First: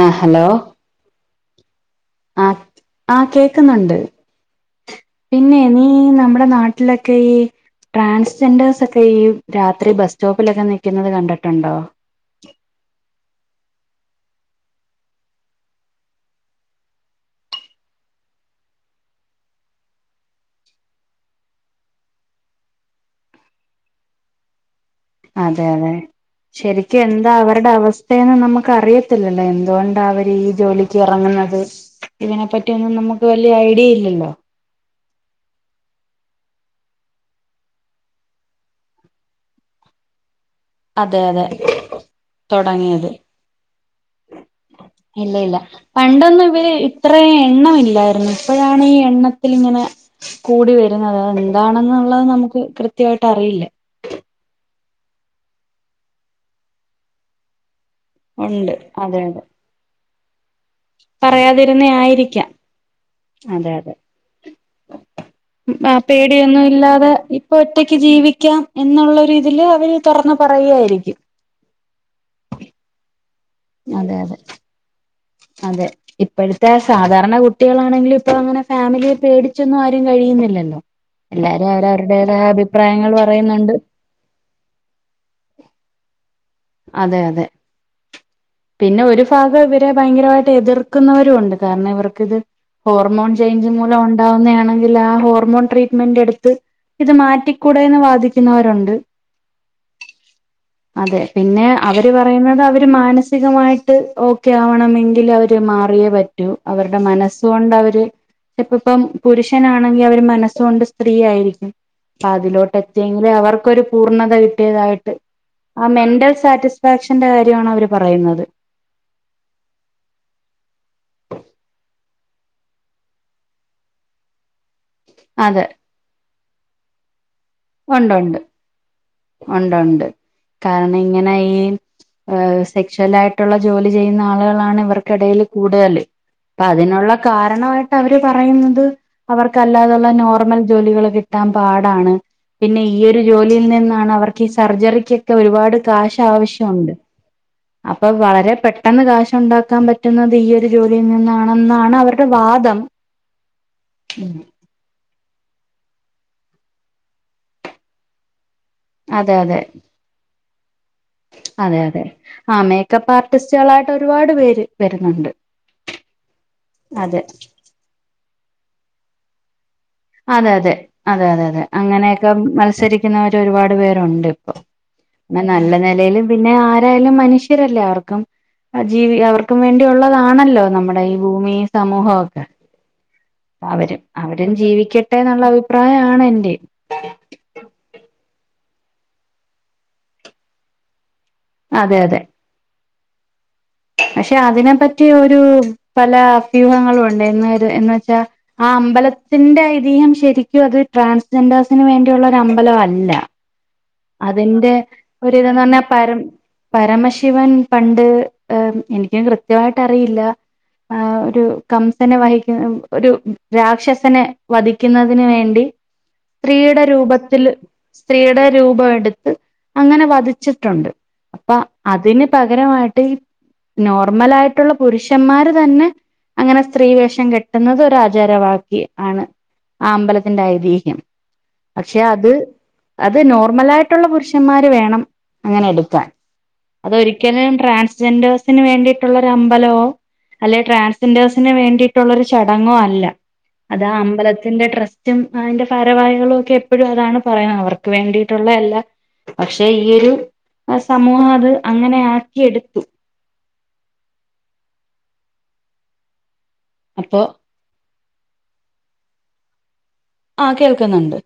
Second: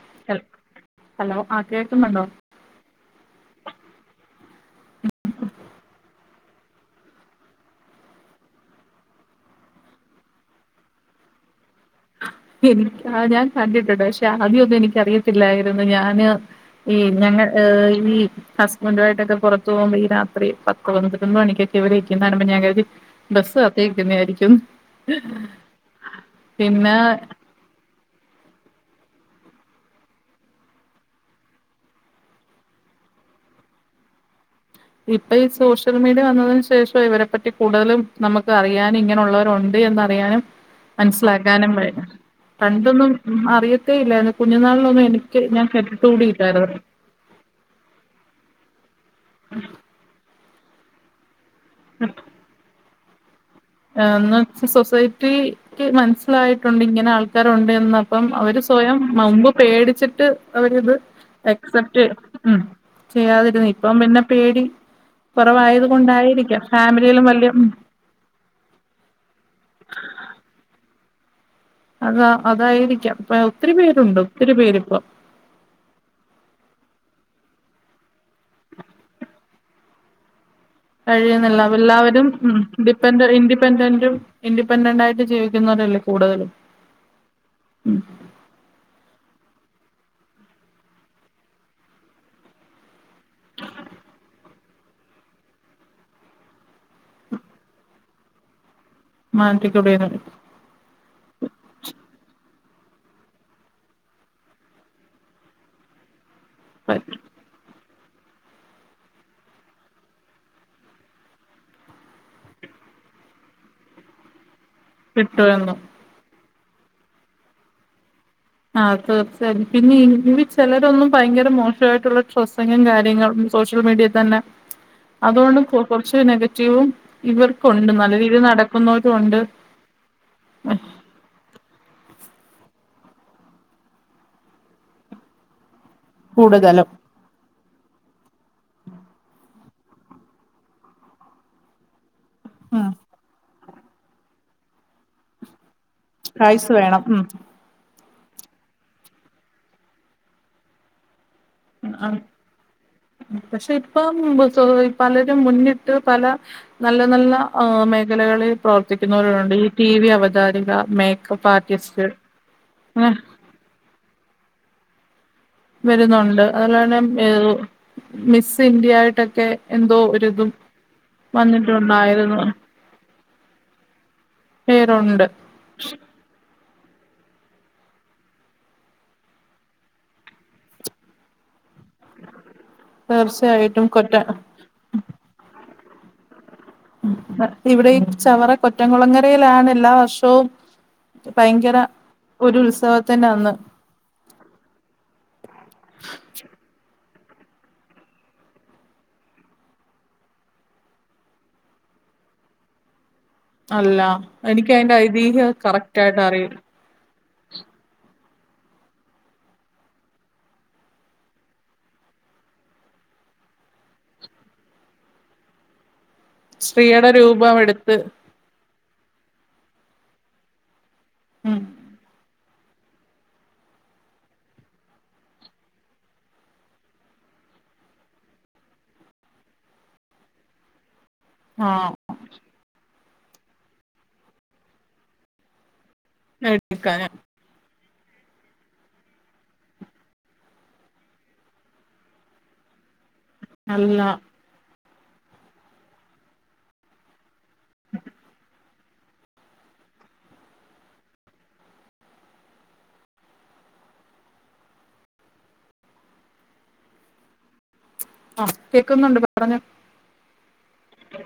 ആ ഹൽ hello hello ആ കേൾക്കുന്നുണ്ടോ ആ ആ കേക്കുന്നുണ്ട് പിന്നെ നീ നമ്മുടെ നാട്ടിലൊക്കെ ഈ ട്രാൻസ്ജെൻഡേഴ്സൊക്കെ ഈ രാത്രി ബസ് സ്റ്റോപ്പിലൊക്കെ നിക്കുന്നത് കണ്ടിട്ടുണ്ടോ എനിക്ക് ആ ഞാൻ കണ്ടിട്ടുണ്ട് പക്ഷെ ആദ്യ ഒന്നും എനിക്കറിയത്തില്ലായിരുന്നു ഞാന് ഈ ഞങ്ങ ഈ ഹസ്ബന്റുവായിട്ട് ഒക്കെ പുറത്ത് പോകുമ്പോ ഈ രാത്രി പത്ത് പൊതിനൊന്ന് മണിക്കൊക്കെ ഇവര് നിക്കുന്ന കാണുമ്പോ ഞാൻ ചോദിക്കും ബസ്സ്‌ കാത്തിരിക്കുന്ന യാ രിക്കും അതെ അതെ ശരിക്കും എന്താ അവ രുടെ അവസ്ഥയെന്ന് നമുക്കറിയത്തില്ലല്ലോ എന്തുകൊണ്ടാ അവരീ ജോലിക്കിറങ്ങുന്നത് ഇതിനെപ്പറ്റി ഒന്നും നമ്മുക്ക് വല്ല്യ ഐഡിയ ഇല്ലല്ലോ ഇപ്പൊ ഈ സോഷ്യൽ മീഡിയ വന്നതിന് ശേഷവ ഇവരെ പറ്റി കൂടുതലും നമുക്ക് അറിയാൻ ഇങ്ങനെയുള്ളവരുണ്ട് എന്നറിയാനും അതെ അതെ മനസ്സിലാക്കാനും പ തുടങ്ങിയത് പണ്ടൊന്നും അറിയത്തേ ഇല്ലായിരുന്നു കുഞ്ഞുിനാളിനൊന്നും ഇല്ല എനിക്ക് ഞാൻ കെട്ടിട്ട് കൂടിയില്ലായിരുന്നു എണ്ണമില്ലാരുന്നു ഇപ്പഴാണി എണ്ണ ത്തിലിങ്ങനെ കൂടി വരുന്നത് എന്താണെന്നുള്ളത് നമുക്ക് കൃത്യമായി എന്ന് വെച്ച സൊസൈറ്റിക്ക് മനസ്സിലായിട്ടുണ്ട് ഇങ്ങനെ ആൾക്കാരുണ്ടെന്ന് അപ്പം അവര് ഉണ്ട് സ്വയം അതെ അതെ മുമ്പ് പേടിച്ചിട്ട് അവരിത് പറയാതിരുന്ന അക്സെപ്റ്റ് ആയിരിക്കാം ചെയ ഉം ചെയ്യാതിരുന്ന അതെ അതെ ഇപ്പം പിന്നെ പേടി കുറവായത് പേടിയൊന്നും കൊണ്ടായിരിക്കാം ഫാമിലിയിലും വല്ല്യ എന്നുള്ള ഒരു ഇതില് അവര് തുറന്ന് പറയുവാരിക്കും അതാ അതായിരിക്കാം അപ്പ ഒത്തിരി അതെ പേരുണ്ട് അതെ ഒത്തിരി പേരിപ്പം അതെ ഇപ്പോഴത്തെ സാധാരണ കുട്ടികളാണെങ്കിലും ഇപ്പ അങ്ങനെ ഫാമിലിയെ പേടിച്ചൊന്നും ആരും കഴിയുന്നില്ലല്ലോ കഴിയുന്നില്ല എല്ലാരും അവ എല്ലാവരും അവരവരുടേതായ ഉം അഭിപ്രായങ്ങൾ ഇൻഡിപ്പെന്റ പറയുന്നുണ്ട് ഇൻഡിപെൻഡന്റും ഇൻഡിപെൻന്റായിട്ട് ജീവിക്കുന്ന രല്ലേ കൂടുതലും അതെ അതെ ഉം പിന്നെ ഒരു ഭാഗ ഇവരെ ഭയങ്കരമായിട്ട് എതിർക്കുന്നവരുംണ്ട് കാരണം ഇവർക്കിത് ഹോർമോൺ ചേഞ്ച് മൂലം ഉണ്ടാവുന്നത ആണെങ്കിൽ ആ ഹോർമോൺ ട്രീറ്റ്മെന്റ് എടുത്ത് ഇത് മാറ്റിക്കൂടെന്ന് വാദിക്കുന്നവരുണ്ട് മാനറ്റക്ക്ടെന്ന അതെ പിന്നെ അവർ പറയുന്നത് അവര് മാനസികമായിട്ട് ഓക്കെ ആവണമെങ്കിൽ അവര് മാറിയേ പറ്റ പറ്റ അവരുടെ പറ്റും മനസ്സ കൊൊണ്ട് അവര് ചപ്പ ഇപ്പം പുരുഷനാണെങ്കിൽ അവര് മനസ്സൊണ്ട് സ്ത്രീയയിരിക്കും അപ്പ അതിലോട്ട് എത്തിയെങ്കിലിൽ അവർക്കൊരു പൂർണ്ണത വി കതായിട്ട് കിട്ടുമെന്നും ആ മെന്റൽ സാറ്റിസ്ഫാക്ഷന്റെ കാര്യമാണ് അവർ പറയുന്നത് ആ തീർച്ചയായും പിന്നെ ഇ ചിലരൊന്നും ഭയങ്കര മോശമായിട്ടുള്ള ശ്രസങ്ങും കാര്യങ്ങളും സോഷ്യൽ മീഡിയയിൽ തന്നെ അതുകൊണ്ട് അതെ കുറച്ച് നെഗറ്റീവുംും ഇവർക്കുണ്ട് നല്ല രീതിയിൽ നടക്കുന്ന ഉണ്ടണ്ട് കാരണം ഇങ്ങനെ ഈ ഹ സെക്ഷവല ആയിട്ടുള്ള ജോലി ചെയ്യുന്ന ആളുകളാണ് ഇവർക്കിടയിൽ കൂടുതല് അപ്പ അതിനുള്ള കാരണമായിട്ട് അവര് പറയുന്നത് അവർക്ക് ല്ലാ നോർമൽ ജോലികൾ കിാൻ പാട പിന്നെ ഈ ഒരു ജോലിയിൽ നിന്ന അവർക്ക് ഈ സർജറിക്കൊക്കെ ഒരുപാട് കാശ ആവശ്യമുണ്ട് ഉം അപ്പൊ വളരെ പെട്ടെന്ന് കാശുണ്ടാക്കാൻ പറ്റുന്നത് ഈ ഒരു ജോലിയിൽ നിന്നാണ് ആ പക്ഷെ ഇപ്പം പലരും മുന്നിട്ട പല നല്ല നല്ല മേഖലകളിൽ അതെ പ്രവർത്തിക്കുന്നവരുണ്ട് അതെ ഈ ടി വി അവ ജാരുക അതെ അതെ ആ അങ്ങനെ മേക്കപ്പ് ആർട്ടിസ്റ്റുകളായിട്ട് ഒരുപാട് പേര് വരുന്നുണ്ട് വരുന്നുണ്ട് അതുപോലെ തന്നെ അതെ മിസ് ഇന്ത്യ ആയിട്ടൊക്കെ എന്തോ അതെ ഒരിതും അതെ അതെ അതെ അതെ അങ്ങനെയൊക്കെ വന്നിട്ടുണ്ടായിരുന്നു മത്സരിക്കുന്നവര് ഒരുപാട് പേരുണ്ട് പി പേരുണ്ട് നല്ല നിലയിലും പിന്നെ ആ ായാലും മനുഷ്യരല്ലേ അവർക്കും ജീവി അവർക്കും വേണ്ടിയുള്ളതാണല്ലോ നമ്മുടെ ഈ ഭൂമി സമൂഹമൊക്കെ തീർച്ചയായിട്ടും അവരും കൊറ്റ അവരും ജീവിക്കട്ടെ എന്നുള്ള അഭിപ്രായമാണ് എന്റെ ഇവിടെ ഈ ചവറ കൊറ്റംകുളങ്ങരയിലാണ് എല്ലാ വർഷവും ഭയങ്കര അതെ അതെ ഒരു ഉത്സവ തന്നെന്ന് പക്ഷെ അതിനെപ്പറ്റി ഒരു പല അഭ്യൂഹങ്ങളും ആ അലത്തിന്റെ ശ ്രെ വ അമ്പലംല്ല അല്ല എനിക്ക് അതിന്റെ ഐതിഹ്യം ഒരിതന്ന് പറഞ്ഞാ കറക്റ്റ് പരം ആയിട്ട് അറിയും പരമ ശിവൻ പണ്ട് എനിക്കും കൃത്യമായിട്ട് അറിയില്ല ആ ഒരു കംസനെ വഹിക്കുന്ന ഒരു രാക്ഷസനെ വധിക്കുന്നതിന് വേണ്ടി സ്ത്രീയുടെ രൂപത്തി രൂപം എടുത്ത് സ്ത്രീയുടെ രൂപ എടുത്ത് അങ്ങനെ വധിച്ചിട്ടുണ്ട് അപ്പൊ ഉം അതിന് പകരമായിട്ട് നോർമല ആയിട്ടുള്ള പുരുഷന്മാര് തന്നെ അങ്ങനെ സ്ത്രീ വേഷം കെട്ടുന്നത് ഒരു ആചാരവാക്ി ആണ് ആ അമ്പലത്തിന്റെ ഐതിഹ്യം ആഹ് പക്ഷെ അത് അത് നോർമല ആായിട്ടുള്ള പുരുഷന്മാര് വേണം അങ്ങനെ എടുക്കാൻ എടുക്കാന് അതൊരിക്കലും ട്രാൻസ്ജെൻഡേഴ്സിന് വേണ്ടിയിട്ടുള്ളൊ ഒരു അമ്പലമോ അല്ലെ ട്രൻസ്ജെൻഡേഴ്സിന് വേണ്ടിയിട്ടുള്ള ഒരു ചടങ്ങും അല്ല അതാ അല്ല അമ്പലത്തിന്റെ ട്രസ്റ്റും അതിന്റെ പാരവാഹികളും ഒക്കെ എപ്പോഴും അതാണ് പറയുന്നത് അവർക്ക് വേണ്ടിയിട്ടുള്ള എല്ലാ പക്ഷെ ഈൊ ഒരു സമൂഹം അത് അങ്ങനെ ആക്കിയെടുത്തു അപ്പൊ ആഹ കേക്കുന്നുണ്ട് പറഞ്ഞു ആ കേൾക്കുന്നുണ്ട്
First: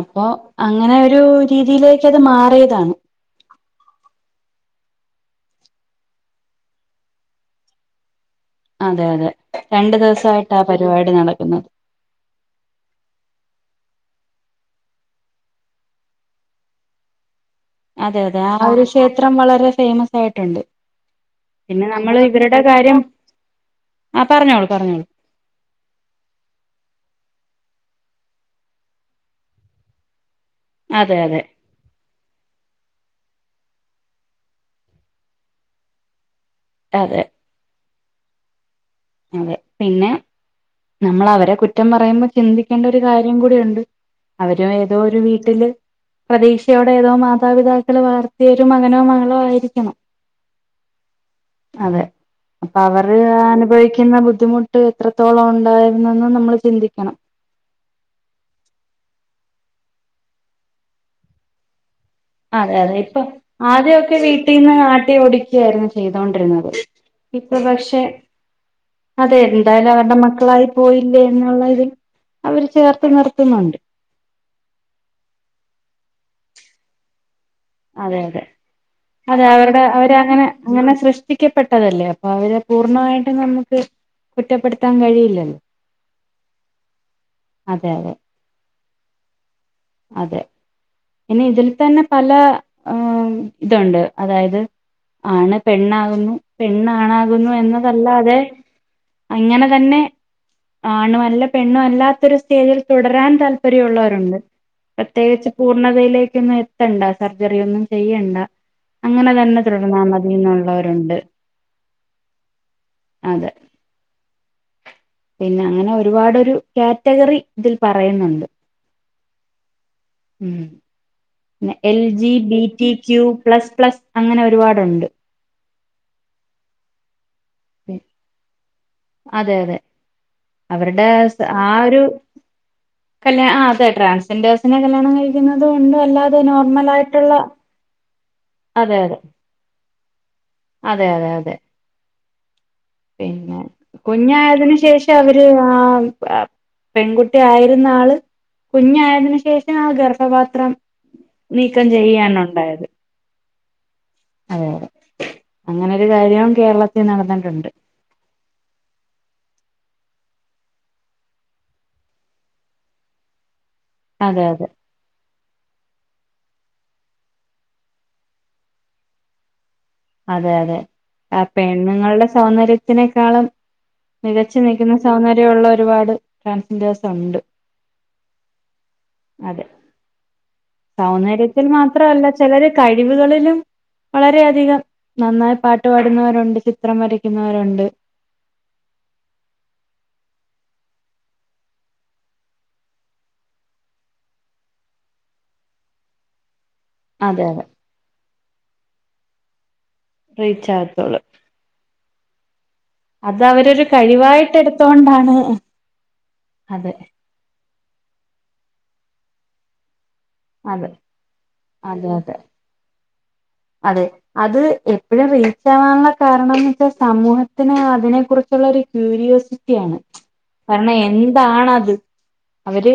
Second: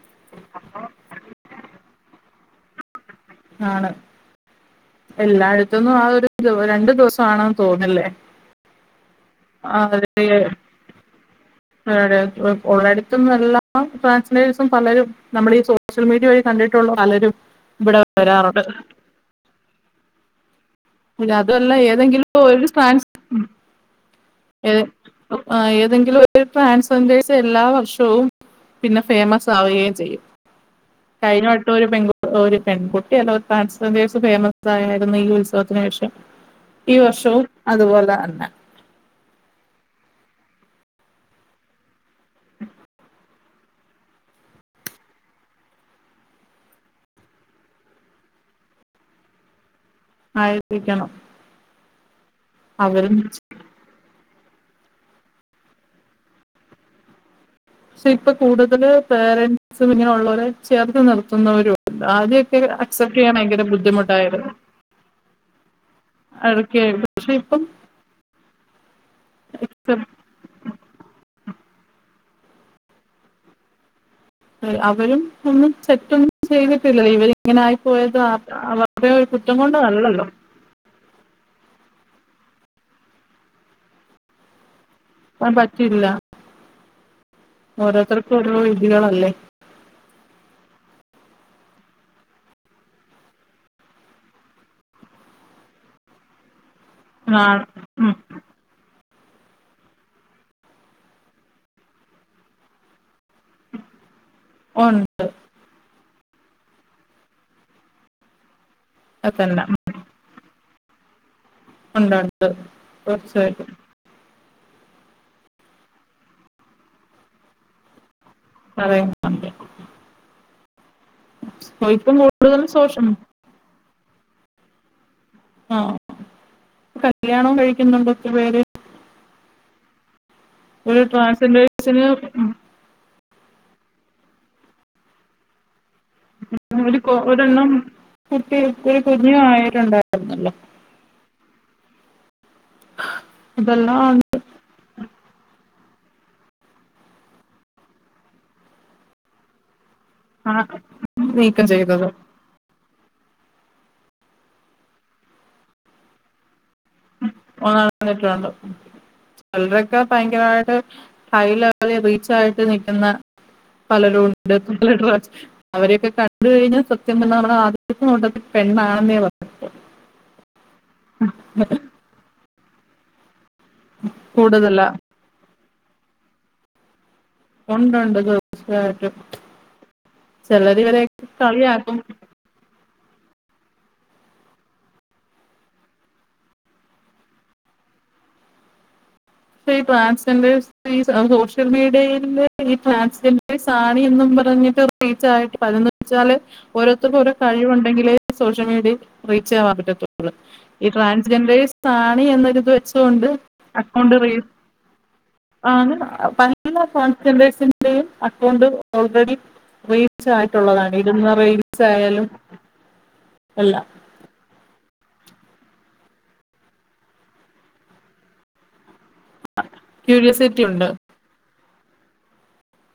അപ്പൊ അങ്ങനെ ഒരു രീതിയിലേക്ക് അത് മാറിയതാണ് ആണ് എല്ലായിടത്തന്നും ആ ഒരു രണ്ടു ദിവസമാണെന്ന് തോന്നല്ലേ അതെ അതെ രണ്ടു ദിവസായിട്ട പരിപാടി നടക്കുന്നത് [unintelligible] ഉള്ളടുത്തും എല്ലാം [unintelligible] ദിവസം പലരും നമ്മളീ സോഷ്യൽ മീഡിയ വഴി കണ്ടിട്ടുള്ള പലരും ഇവിടെ അതെ അതെ ആ വരാറുണ്ട് ഒരു ക്ഷേത്രം വളരെ ഫേമസ് ആയിട്ടുണ്ട് അതുമല്ല പിന്നെ നമ്മള് ഏതെങ്കിലും ഇവരുടെ കാര്യം ആ പറഞ്ഞോളൂ ഏ പറഞ്ഞോളൂ ഏതെങ്കിലും ഒരു ട്രാൻസ്ജന്റേഴ്‌സ് എല്ലാം വ ർഷവും പിന്നെ ഫേമസ് ആവുകയും ചെയ്യും അതെ അതെ കഴിഞ്ഞ വട്ടം ഒരു പെൺകു ഒരു പെൺകുട്ടി അല്ല ഒ ട്രാസ്‌ജെൻന്റെഴ്സ് ഫേമസ് ആയായിരുന്നു ഈ ഉത്സവത്തിന് ശേഷം ഈ അതെ വർഷവും അതുപോലെ തന്ന അതെ പിന്നെ നമ്മൾ അവരെ കുറ്റം പറയുമ്പോ ചിന്തിക്കേണ്ട ഒരു കാര്യം കൂടിയുണ്ട് അവരു ഏതോ ഒരു വീട്ടില് പ്രതീക്ഷയോടെ ഏതോ മാതാപിതാക്കൾ വളർത്തിയൊരു മകനോ മകളോ ആയിരിക്കണം ആയിരിക്കണം അതെ അപ്പൊ അവര് അവരും അനുഭവിക്കു ന്ന ബുദ്ധിമുട്ട് എത്രത്തോളം ഉണ്ടായിരുന്നന്ന് നമ്മൾ ചിന്തിക്കണം പക്ഷെ ഇപ്പൊ കൂടുതല് പേരന്സും ഇങ്ങനെുള്ളവരെ ചേർത്ത് നിർത്തുന്നവരുവ ആദ്യൊക്കെ അതെ അതെ അക്സെപ്റ്റ് ഇപ്പൊ ചെയ്യാൻ ഭയങ്കര ബുദ്ധിമുട്ടായിരുന്നു ചെയ്തൊണ്ടിരുന്നത് അതൊക്കെ പക്ഷെ ഇപ്പൊ ഇപ്പം പക്ഷെ അതെ എന്തായാലും അവരുടെ മക്കളായി പോയില്ലേ എന്നുള്ള ഇതിൽ അവര് ചേർത്ത് നിർത്തുന്നുണ്ട് അവരും ഒന്നും തെറ്റൊന്നും ചെയ്തിട്ടില്ല ഇവര് അതെ അതെ അതെ കുറ്റം അവരുടെ കൊണ്ടല്ലല്ലോ അവരങ്ങനെ അങ്ങനെ സൃഷ്ടിക്കപ്പെട്ടതല്ലേ അവരെ പൂർണ്ണമായിട്ടും നമുക്ക് കുറ്റപ്പെട് അത് പറ്റില്ല അതെ അതെ ഓരോര്ത്തർക്കു ഓരോ രീതികളല്ലേ? അതെ. പിന്നെ ഇതിൽ തന്നെ പല ആ ഇതുണ്ട് അതായത് ആണ് പെണ്ണാകുന്നു ആ, പെണ്ണാണാകുന്നു ഉം, എന്നതല്ലാതെ. അങ്ങനെ തന്നെ ആണും അല്ല പെണ്ണും അല്ലാത്തൊരു സ്റ്റേജിൽ തുടരാൻ താൽപര്യുള്ളവരുണ്ട് ഉണ്ട് പ്രത്യേകിച്ച് പൂർണതയിലേ ക്ക് എത്തണ്ട സർജറി ഒന്നും ചെയ്യണ്ട അങ്ങനെ തന്നെ തുടർന്നാൽ മതിന്നുള്ളര്. ഉണ്ടട്ത്ത് അതെ തീർച്ചയായിട്ട്. പിന്നെ അങ്ങനെ ഒരുപാടൊരു കാറ്റഗറി ഇതിൽ പറയുന്നുണ്ട്. അതെ. [unintelligible] ഉം എൽ ജി കൂടുതലും സോഷ്യൽ ബിറ്റിക്യൂ പ്ലസ് പ്ലസ് അങ്ങനെ ഒരുപാടുണ്ട്. ആ കല്യാണം കഴിക്കുന്നുണ്ട് ഒത്തിരി പേര് അതെ അതെ. ഒരു അവരുടെ സ് ആ ഒരു ട്രാൻസ്ജെൻഡേഴ്സിന് കല്യാ ആ അതെ. ട്രാൻസ്ജെൻഡേഴ്സിനെ കല്യാണം കഴിക്കുന്നതുണ്ട് അല്ലാതെ നോർമലായിട്ടുള്ള കെട്ടി ഒരു കുഞ്ഞു ആയട്ടുണ്ടായിരുന്നല്ലോ? അതെ അതെ അതെ പിന്നെ കുഞ്ഞായതിന് ശേഷം അവര് ആ പെൺകുട്ടി ആയിരുന്ന ആള് കുഞ്ഞായതിന് ശേഷം ആ ഗർ ആ ഭപാത്രം നീക്കം ചെയ്യാണ് ഉണ്ടായത്. അതെ അതെ അങ്ങനൊരു കാര്യം കേരള ആ കേട്ട്യാൺണ്ട് ചെലൊരൊ ഒക്കെ ഭയങ്കമായിട്ട് ഹൈ ലെവല് റീച്ച് ആയിട്ട് നിക്കുന്ന അതെ പലരുംണ്ട് അതെ [unintelligible] അവരെയൊക്കെ. അത് കഴിഞ്ഞാൽ [unintelligible] സത്യം പറഞ്ഞാൽ ആദ്യത്തെ നോട്ടത്തിൽ പെണ്ാണെന്നേ പറഞ്. അതെ അതെ ആ പെണ്ണുങ്ങളുടെ സൗന്ദര്യത്തിനേക്കാളും മികച്ചു കൂടുതലാ നീക്കുന്ന സൗന്ദര്യമുള്ള ഒരുപാട് ട്രൻസിന്റെ ഉണ്ടുണ്ട് തീച്ചായിട്ടും. അതെ സൗന്ദര്യത്തിൽ മാത്രല്ല ചിലര് കഴിവുകളിലും വളരെയധികം നന്നായി പാട്ടു പാടുന്നവരുണ്ട് ചിത്രം വരയ്ക്കുന്നവരുണ്ട്. [unintelligible] ഈ ട്രാൻ സോഷ്യൽ ഈ ശിഷ്യൽ മീഡിയൽ ഈ ട്രാൻ സാണിന്നും. പറഞ്ഞിട്ട് റീച്ചായിട്ട് പറന്ന് വെച്ചാല് ഓരോര്ത്തർക്ക് അതെ അതെ ഓരോകഴിവുണ്ടെങ്കിലേ സോഷ്യൽ മീഡിയയിൽ റീച്ചാവാൻ പറ്റു റീച്ച് ഈ ആകത്തുള്ളൂ ട്രാൻസ്ജെൻഡേഴ്സ് ആാണ് എന്നൊരുത് അത് അവരരു കഴി റിയും ആ ന [unintelligible] അതെ ട്രാൻസൻഡേഴ്സ് [unintelligible] അക്കൗണ്ട് ഓൾറെഡി റീ അതെ യിട്ടുള്ളതാണ് ഇരുന്ന അതെ റീൽസായാലും അതെ അതെ അത് എ. ഇവര റീച്ച് ആവാനുള്ള കാരണംന്ന് വെച്ചാൽ സമൂഹത്തിന് അതിനെ കുറിച്ചുള്ള ഒരു ക്യൂരിയോസിറ്റിയണ് ക്യൂരിയോസിറ്റി ഉണ്ട് കാരണം എന്താണത്. അവര്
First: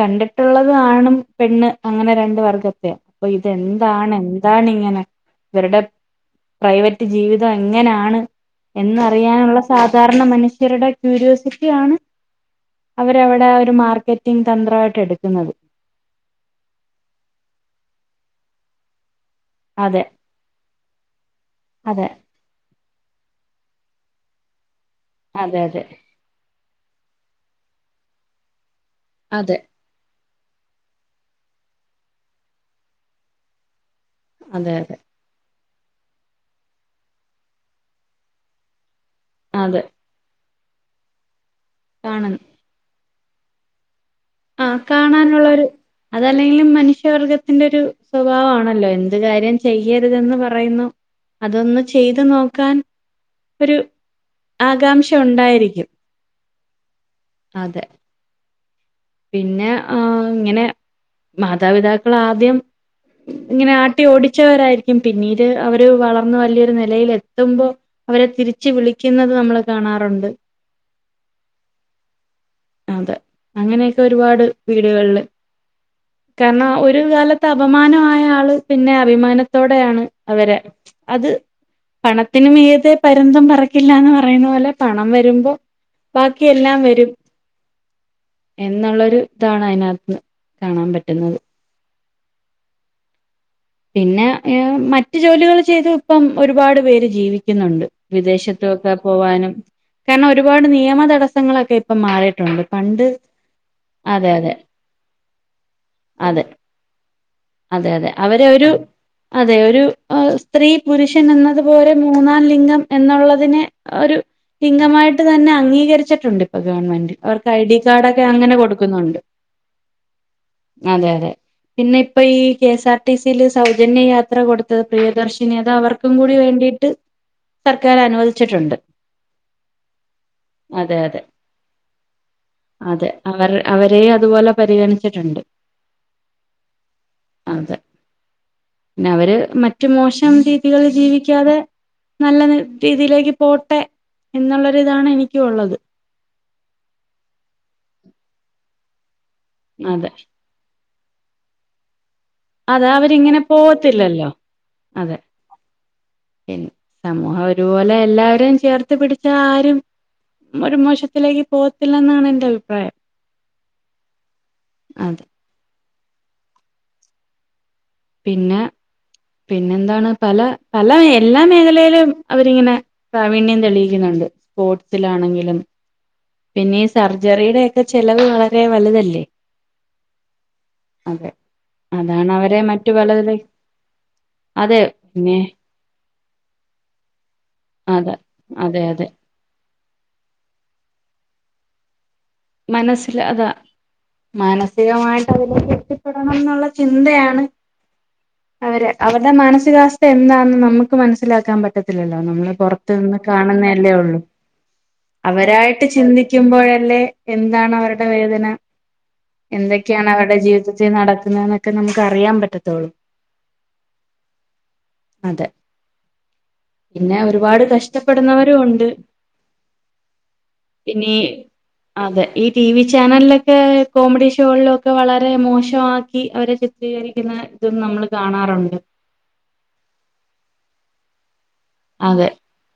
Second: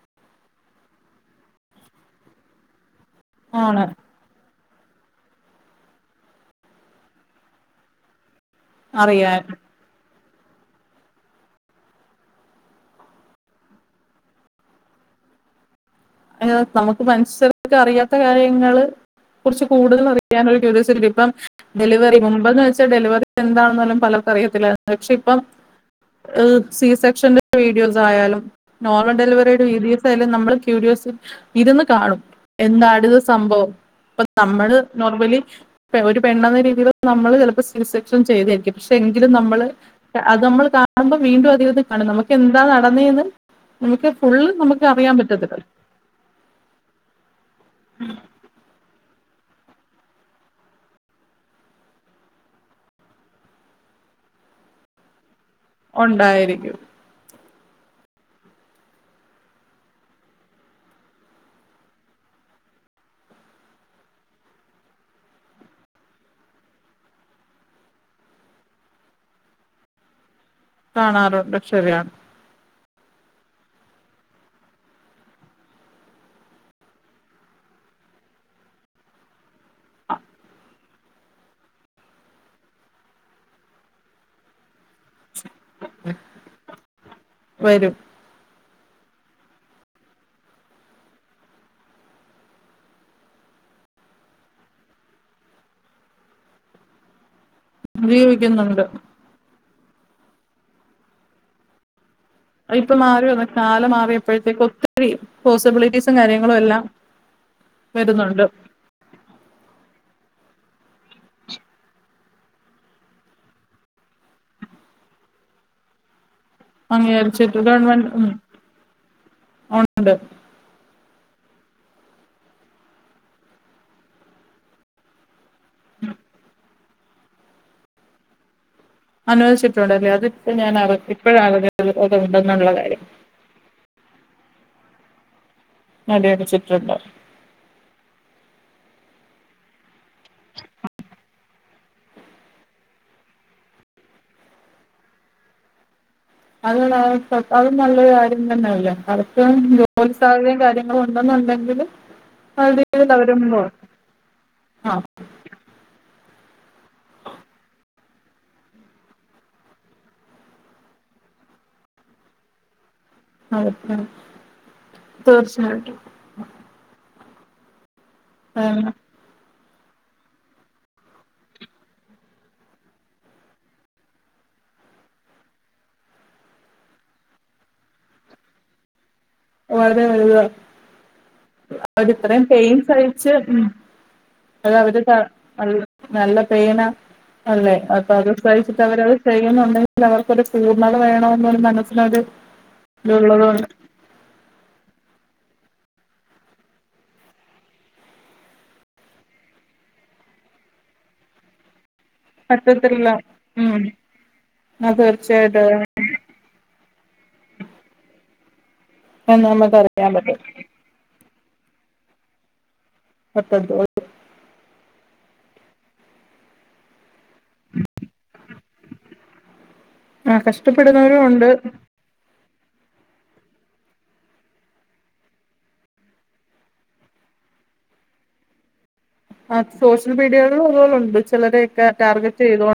കണ്ടിട്ടുള്ളത് ആണും പെണ്ണ് അങ്ങനെ രണ്ട് വർഗത്തെയാ. അപ്പൊ ആണ് ഇതെന്താണ് എന്താണ്. ഇവരുടെ പ്രൈവറ്റ് ജീവിതം എങ്ങനെയാണ്. അറിയാൻ എന്നറിയാനുള്ള സാധാരണ മനുഷ്യരുടെ ക്യൂരിയോസിറ്റി ആണ്. അവരവിടെ ഒരു മാർക്കറ്റിങ് തന്ത്രമായിട്ട് എടുക്കുന്നത്. അ നമുക്ക് മനുസ്യർക്ക അറിയാത്ത കാര്യങ്ങള്. കുറച്ച് അതെ കൂടുതൽ അറിയാന ഒരു ക്യൂരോസിറ്റി ഇപ്പം അതെ ഡെലിവറി മുമ്പ്ന് വെച്ചാ. ഡെലിവറി എന്താണും പലർക്ക അറിയല്ല പക്ഷെ ഇപ്പം അതെ അതെ സി സെക്ഷ വീഡിയോസ് ആയാലും നോർമൽ അതെ ഡെലിവറിയുടെീസായാല നമ്മൾക്ൂരിയോ ഇരുന്ന് കാണും എന്താ ഇത് സംഭവം ഇപ്പൊ അതെ നമ്മള് അതെ നോർമലി ഒരു പെണ്ണെന്ന രീതിയിൽ നമ്മള് ചിലപ്പോ സീസക്ഷൻ ചെയ്തരിക്കും പക്ഷെ എങ്കിലും നമ്മള് അതെ അത് നമ്മൾ കാണുമ്പോ വീണ്ടും അധിക കാണും നമുക്ക് കാണുന്നു എന്താ നടന്നതന്ന് നമുക്ക് ഫള് ആ നമുക്ക് അറിയാൻ പറ്റത്തല്ല കാണാനുള്ളൊരു അതല്ലെങ്കിലും മനുഷ്യവർഗ്ഗത്തിന്റെ ഒരു സ്വഭാവമാണല്ലോ എ ഇത് കാര്യം ചെയ്യരുതെന്ന് പറയുന്നു അതൊന്ന് ചെയ്ത് നോക്കാൻ ഒരു ആകാംക്ഷ ഉണ്ടായിരുന്നു ഉണ്ടായിരിക്കും അതെ പിന്നെ ആ ഇങ്ങനെ മാതാപിതാക്കൾ ആദ്യം ഇങ്ങനെ ആട്ടി ഓടിച്ചവരായിരിക്കും പിന്നീട് അവര് വളർന്നു വലിയൊരു നിലൽ എത്തുമ്പോ അവരെ തിരിച്ച് വിളിക്കുന്നത് നമ്മള് കാണാറുണ്ട് കാണാറുണ്ട് ശരിയാണ് അതെ അങ്ങനെയൊക്കെ ഒരുപാട് വീടുകളില് കാരണം ഒരു കാലത്ത് അപമാനമായ ആള് പിന്നെ അഭിമാനത്തോടെയാണ് അവരെ അത് പണത്തിനും ഏത പരുന്തം പറക്കില്ല എന്ന് പറയുന്ന പോലെ പണം വരുമ്പോ ബാക്കി എല്ലാം വരും വരും എന്നുള്ളൊരു ഇതാണ് അതിനകത്ത് കാണാൻ പറ്റുന്നത് പിന്നെ ർ മറ്റു ജോലികൾ ചെയ്ത് ഇപ്പം ഒരുപാട് പേര് ജീവിക്കും ന്നുണ്ട് ജീവിക്കുന്നുണ്ട് വിദേശത്തൊക്കെ പോവാനും കാരണം ഒരുപാട് നിയമതടസ്സങ്ങളൊക്കെ ഇപ്പ മാറിട്ട ഇപ്പൊ മാറി വന്ന കാല അതെ മാറിയപ്പോഴത്തേക്ക് ഒത്തിരി പോസിബിലിറ്റീസും അതെ കാര്യങ്ങളും എല്ലാം അതെ അതെ അവരെ വരുന്നുണ്ട് ഒരു അതെ ഒരു സ്ത്രീ പുരുഷൻ എന്നതുപോലെ മൂന്നാം ലിംഗം എന്നുള്ളതിന് ഒരു ലിംഗമായി ായിട്ട് തന്നെ അംഗീകരിച്ചിട്ടുണ്ട് ഇപ്പ ഗവൺമെന്റ് അവർക്ക് അംഗീകരിച്ചിട്ട് ഐ ഡി കാർഡ ഗവൺമെന്റ് ഒക്കെ ഉം അങ്ങനെ കൊടുക്കുന്നുണ്ട് ഉണ്ട് അതെ അതെ പിന്നെ ഇപ്പൊ ഈ കെഎസ് ആർ ടിസിയില് സൗജന്യ യാത്ര കൊടുത്തത് പ്രിയദർശന ക്ഷനിത അവർക്കും കൂടി വേണ്ടിട്ട് സർക്കാർ അനുവദിച്ചിട്ടുണ്ട് അനുവദിച്ചിട്ടുണ്ടല്ലേ അത്പ്പോ ഞാൻ അതെ അതെ ഇപ്പഴ ആ ഒെ ഉണ്ടെന്നുള്ള കാര്യം അവ അവരെ പരിഗണിച്ചിട്ടുണ്ട് നട അടിച്ചിട്ടുണ്ടോ അതെ പിന്നെ അവര് മറ്റു മോശം രീതികളിൽ ജീവിക്കാതെ നല്ല രീതിയിലേക്ക് പോട്ടെ എന്നുള്ളൊരി ഇതാണ് എനിക്ക ഉള്ളത് അത് അത് നല്ലരു കാര്യം തന്നെയല്ലേ കർക്കും അതെ ജോലി സാഹചര്യം കാര്യ കൊണ്ടന്നുണ്ടെങ്കില് അതെ അവരിങ്ങനെ പോവത്തില്ലല്ലോ ആ അതെ സമൂഹം ഒരുപോലെ എല്ലാവരും ചേർത്ത് പിടിച്ചാ ആരും ഒരു മോശത്തിലേക്ക് പോകത്തില്ല എന്നാണ് എൻന്റെ അഭിപ്രായം ആഹക്ക അതെ തീർച്ചായിട്ടും പിന്നെ പിന്നെന്താണ് പല പല എല്ലാ മേഖലയിലും അവരിങ്ങനെ പ്രാവീണ്യം തെളിയിക്കുന്നുണ്ട് സ്പോർട്സിലാണെങ്കിലും പിന്നെ സർജറിയുടെൊക്കെ ചെിലവ് വളരെ വലുതല്ലേ വര വുത അതെ അതാണ് അവരിത്രയും അവരെ പെയിൻസ് മറ്റു കഴിച്ച് പലതില് ഉ അത അതെ അവര് പിന്നെ നല്ല പേന അല്ലെ അപ്പൊ അതെ അത്സ്രഹിച്ചിട്ട് അതെ അതെ അവരത് ചെയ്യുന്നുണ്ടെങ്കിൽ അവർക്ക്ൊരു പൂർണ്ണത വേണ എന്നരു മനസ്സിനൊരു മനസ്സിില് അതാ ഇതുള്ളതുകൊണ്ട് മാനസികമായിട്ട് അതിലേ കെട്ടിപ്പെടണം എന്നുള്ള ചിന്തയാണ് അവര് അവരുടെ മാനസികാവസ്ഥ എന്താന്ന് നമുക്ക് മനസ്സിലാക്കാൻ പറ്റത് ല്ലോ നമ്മള് പുറത്ത പറ്റത്തില്ല നിന്ന് ഉം കാണുന്നല്ലേ ഉള്ളു അത് തീർച്ചയായിട്ടും അവരായിട്ട് ചിന്തിക്കുമ്പോഴല്ലേ എന്താണ് അവരുടെ വേദന എന്ന് നമുക്ക് എന്തൊക്കെയാണ് അറിയാൻ അവരുടെ പറ്റും ജീവിതത്തിൽ നടക്കുന്ന എന്നൊക്കെ നമ്മ ന അറിയൻ പറ്റത്തൊുള്ളൂ പത്ത അ [unintelligible] അതെ പിന്നെ ഒരുപാട് കഷ ഇഷ്ടപ്പെടുന്നവരും ഉണ്ട് ആ പിന്നെ കഷ്ടപ്പെടുന്നവരും ഉണ്ട് അതെ ഈ ടി വി ചാനലിലൊക്കെ കോമഡി ഷോകളിലൊക്കെ വളരെ മോശമാക്കി അവരെ ചിത്ര രിക്കുന്ന ഇതും നമ്മള് കാണാറുണ്ട് ആ സോഷ്യൽ മീഡിയകളിൽുണ്ട് ചിലരൊക്കെ അത് ടാർഗറ്റ് ചെയ്തണ്ട്